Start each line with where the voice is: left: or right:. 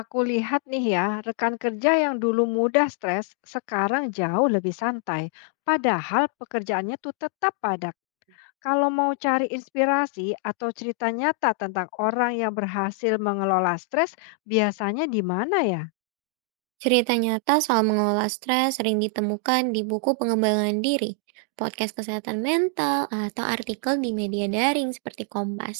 left: Aku lihat nih ya, rekan kerja yang dulu mudah stres, sekarang jauh lebih santai. Padahal pekerjaannya tuh tetap padat. Kalau mau cari inspirasi atau cerita nyata tentang orang yang berhasil mengelola stres, biasanya di mana ya?
right: Cerita nyata soal mengelola stres sering ditemukan di buku pengembangan diri, podcast kesehatan mental, atau artikel di media daring seperti Kompas.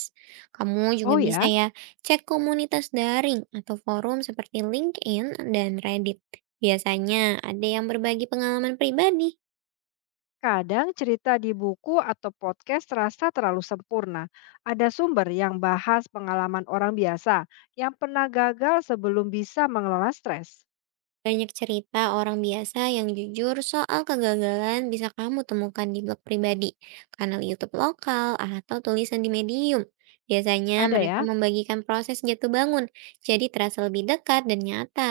right: Kamu juga
left: Oh
right: bisa
left: ya,
right: ya cek komunitas daring atau forum seperti LinkedIn dan Reddit. Biasanya ada yang berbagi pengalaman pribadi.
left: kadang cerita di buku atau podcast terasa terlalu sempurna. Ada sumber yang bahas pengalaman orang biasa yang pernah gagal sebelum bisa mengelola stres.
right: Banyak cerita orang biasa yang jujur soal kegagalan bisa kamu temukan di blog pribadi, kanal YouTube lokal, atau tulisan di Medium. Biasanya
left: Ada
right: mereka
left: ya?
right: membagikan proses jatuh bangun, jadi terasa lebih dekat dan nyata.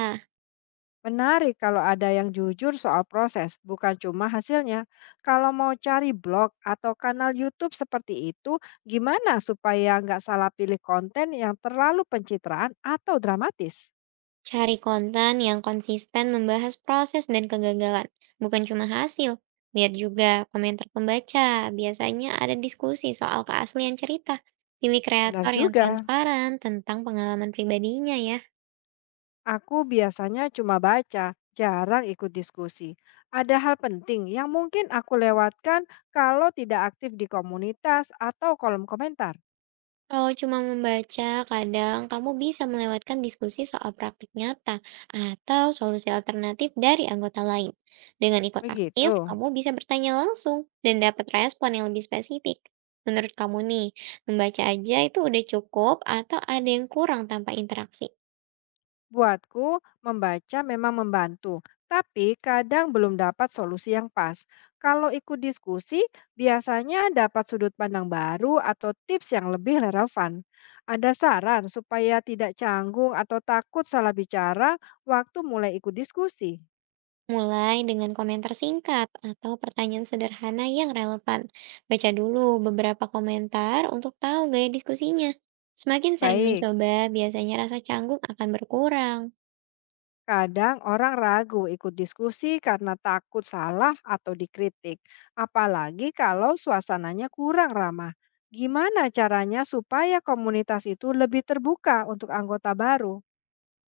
left: Menarik kalau ada yang jujur soal proses, bukan cuma hasilnya. Kalau mau cari blog atau kanal YouTube seperti itu, gimana supaya nggak salah pilih konten yang terlalu pencitraan atau dramatis?
right: Cari konten yang konsisten membahas proses dan kegagalan, bukan cuma hasil. Lihat juga komentar pembaca, biasanya ada diskusi soal keaslian cerita. Pilih
left: Benar
right: kreator yang
left: juga,
right: transparan tentang pengalaman pribadinya ya.
left: aku biasanya cuma baca, jarang ikut diskusi. Ada hal penting yang mungkin aku lewatkan kalau tidak aktif di komunitas atau kolom komentar.
right: Kalau cuma membaca, kadang kamu bisa melewatkan diskusi soal praktik nyata atau solusi alternatif dari anggota lain. Dengan ikut aktif,
left: Begitu.
right: kamu bisa bertanya langsung dan dapat respon yang lebih spesifik. Menurut kamu nih, membaca aja itu udah cukup atau ada yang kurang tanpa interaksi?
left: Buatku, membaca memang membantu, tapi kadang belum dapat solusi yang pas. Kalau ikut diskusi, biasanya dapat sudut pandang baru atau tips yang lebih relevan. Ada saran supaya tidak canggung atau takut salah bicara waktu mulai ikut diskusi?
right: Mulai dengan komentar singkat atau pertanyaan sederhana yang relevan. Baca dulu beberapa komentar untuk tahu gaya diskusinya. Semakin sering
left: Baik.
right: mencoba, biasanya rasa canggung akan berkurang.
left: Kadang orang ragu ikut diskusi karena takut salah atau dikritik, apalagi kalau suasananya kurang ramah. Gimana caranya supaya komunitas itu lebih terbuka untuk anggota baru?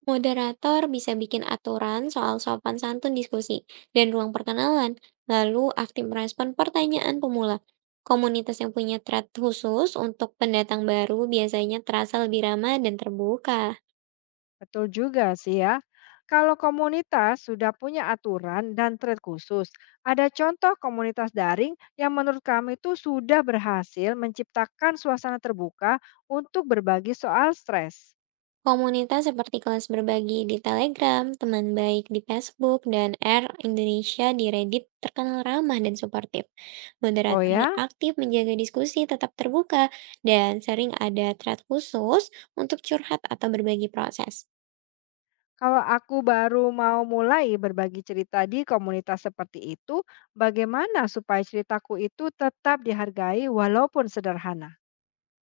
right: Moderator bisa bikin aturan soal sopan santun diskusi dan ruang perkenalan, lalu aktif merespon pertanyaan pemula. Komunitas yang punya thread khusus untuk pendatang baru biasanya terasa lebih ramah dan terbuka.
left: Betul juga sih ya. Kalau komunitas sudah punya aturan dan thread khusus, ada contoh komunitas daring yang menurut kami itu sudah berhasil menciptakan suasana terbuka untuk berbagi soal stres.
right: Komunitas seperti kelas berbagi di Telegram, teman baik di Facebook, dan R Indonesia di Reddit terkenal ramah dan suportif.
left: Oh
right: Moderatornya
left: ya?
right: aktif menjaga diskusi tetap terbuka dan sering ada thread khusus untuk curhat atau berbagi proses.
left: Kalau aku baru mau mulai berbagi cerita di komunitas seperti itu, bagaimana supaya ceritaku itu tetap dihargai walaupun sederhana?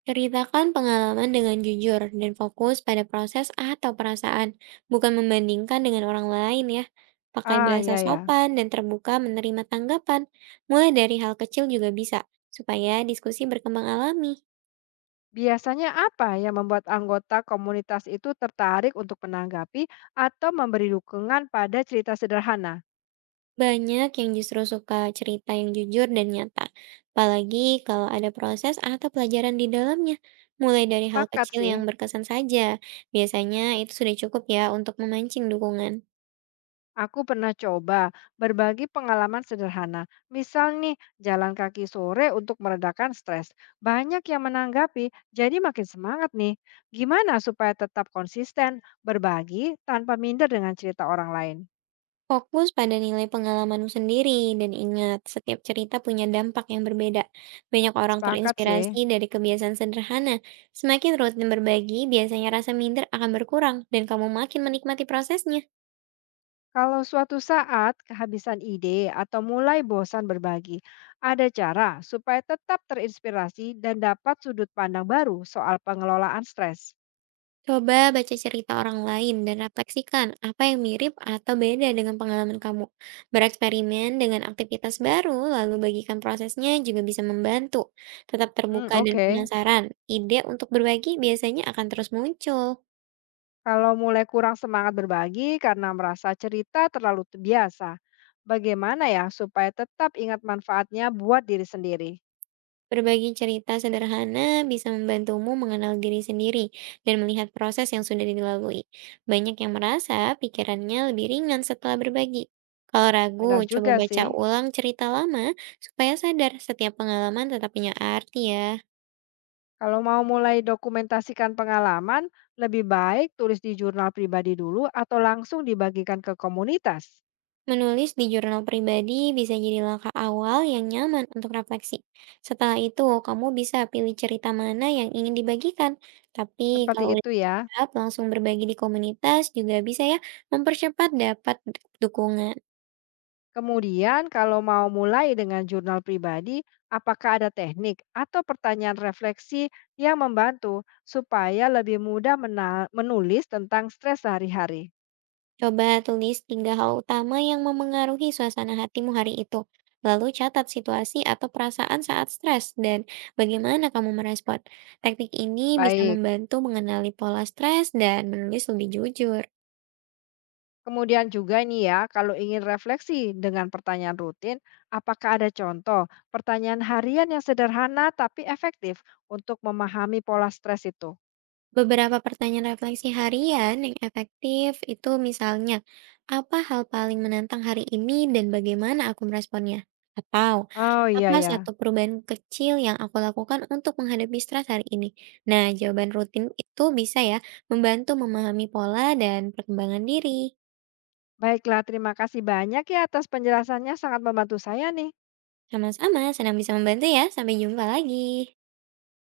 right: Ceritakan pengalaman dengan jujur dan fokus pada proses atau perasaan, bukan membandingkan dengan orang lain ya. Pakai
left: Ah,
right: bahasa
left: ya ya.
right: sopan dan terbuka menerima tanggapan, mulai dari hal kecil juga bisa, supaya diskusi berkembang alami.
left: Biasanya apa yang membuat anggota komunitas itu tertarik untuk menanggapi atau memberi dukungan pada cerita sederhana?
right: Banyak yang justru suka cerita yang jujur dan nyata, apalagi kalau ada proses atau pelajaran di dalamnya. Mulai dari hal
left: Sepakat
right: kecil
left: sih.
right: yang berkesan saja, biasanya itu sudah cukup ya untuk memancing dukungan.
left: Aku pernah coba berbagi pengalaman sederhana. Misal nih, jalan kaki sore untuk meredakan stres. Banyak yang menanggapi, jadi makin semangat nih. Gimana supaya tetap konsisten berbagi tanpa minder dengan cerita orang lain?
right: Fokus pada nilai pengalamanmu sendiri dan ingat, setiap cerita punya dampak yang berbeda. Banyak orang
left: Sepakat sih.
right: terinspirasi dari kebiasaan sederhana. Semakin rutin berbagi, biasanya rasa minder akan berkurang dan kamu makin menikmati prosesnya.
left: Kalau suatu saat kehabisan ide atau mulai bosan berbagi, ada cara supaya tetap terinspirasi dan dapat sudut pandang baru soal pengelolaan stres.
right: Coba baca cerita orang lain dan refleksikan apa yang mirip atau beda dengan pengalaman kamu. Bereksperimen dengan aktivitas baru, lalu bagikan prosesnya juga bisa membantu. Tetap
left: Hmm,
right: terbuka dan
left: oke.
right: penasaran, ide untuk berbagi biasanya akan terus muncul.
left: Kalau mulai kurang semangat berbagi karena merasa cerita terlalu biasa, bagaimana ya supaya tetap ingat manfaatnya buat diri sendiri?
right: Berbagi cerita sederhana bisa membantumu mengenal diri sendiri dan melihat proses yang sudah dilalui. Banyak yang merasa pikirannya lebih ringan setelah berbagi. Kalau
left: Benar
right: ragu, coba
left: juga
right: baca
left: sih.
right: ulang cerita lama supaya sadar setiap pengalaman tetap punya arti ya.
left: Kalau mau mulai dokumentasikan pengalaman, lebih baik tulis di jurnal pribadi dulu atau langsung dibagikan ke komunitas.
right: Menulis di jurnal pribadi bisa jadi langkah awal yang nyaman untuk refleksi. Setelah itu, kamu bisa pilih cerita mana yang ingin dibagikan. Tapi
left: Seperti
right: kalau udah
left: itu ya.
right: siap, langsung berbagi di komunitas juga bisa ya mempercepat dapat dukungan.
left: Kemudian kalau mau mulai dengan jurnal pribadi, apakah ada teknik atau pertanyaan refleksi yang membantu supaya lebih mudah menulis tentang stres sehari-hari?
right: Coba tulis tiga hal utama yang memengaruhi suasana hatimu hari itu. Lalu catat situasi atau perasaan saat stres dan bagaimana kamu merespon. Teknik ini bisa
left: Baik.
right: membantu mengenali pola stres dan menulis lebih jujur.
left: Kemudian juga nih ya, kalau ingin refleksi dengan pertanyaan rutin, apakah ada contoh pertanyaan harian yang sederhana tapi efektif untuk memahami pola stres itu?
right: Beberapa pertanyaan refleksi harian yang efektif itu misalnya, apa hal paling menantang hari ini dan bagaimana aku meresponnya? Atau,
left: Oh iya
right: apa satu
left: ya.
right: perubahan kecil yang aku lakukan untuk menghadapi stres hari ini? Nah, jawaban rutin itu bisa ya membantu memahami pola dan perkembangan diri.
left: Baiklah, terima kasih banyak ya atas penjelasannya sangat membantu saya nih.
right: Sama-sama, senang bisa membantu ya. Sampai jumpa lagi.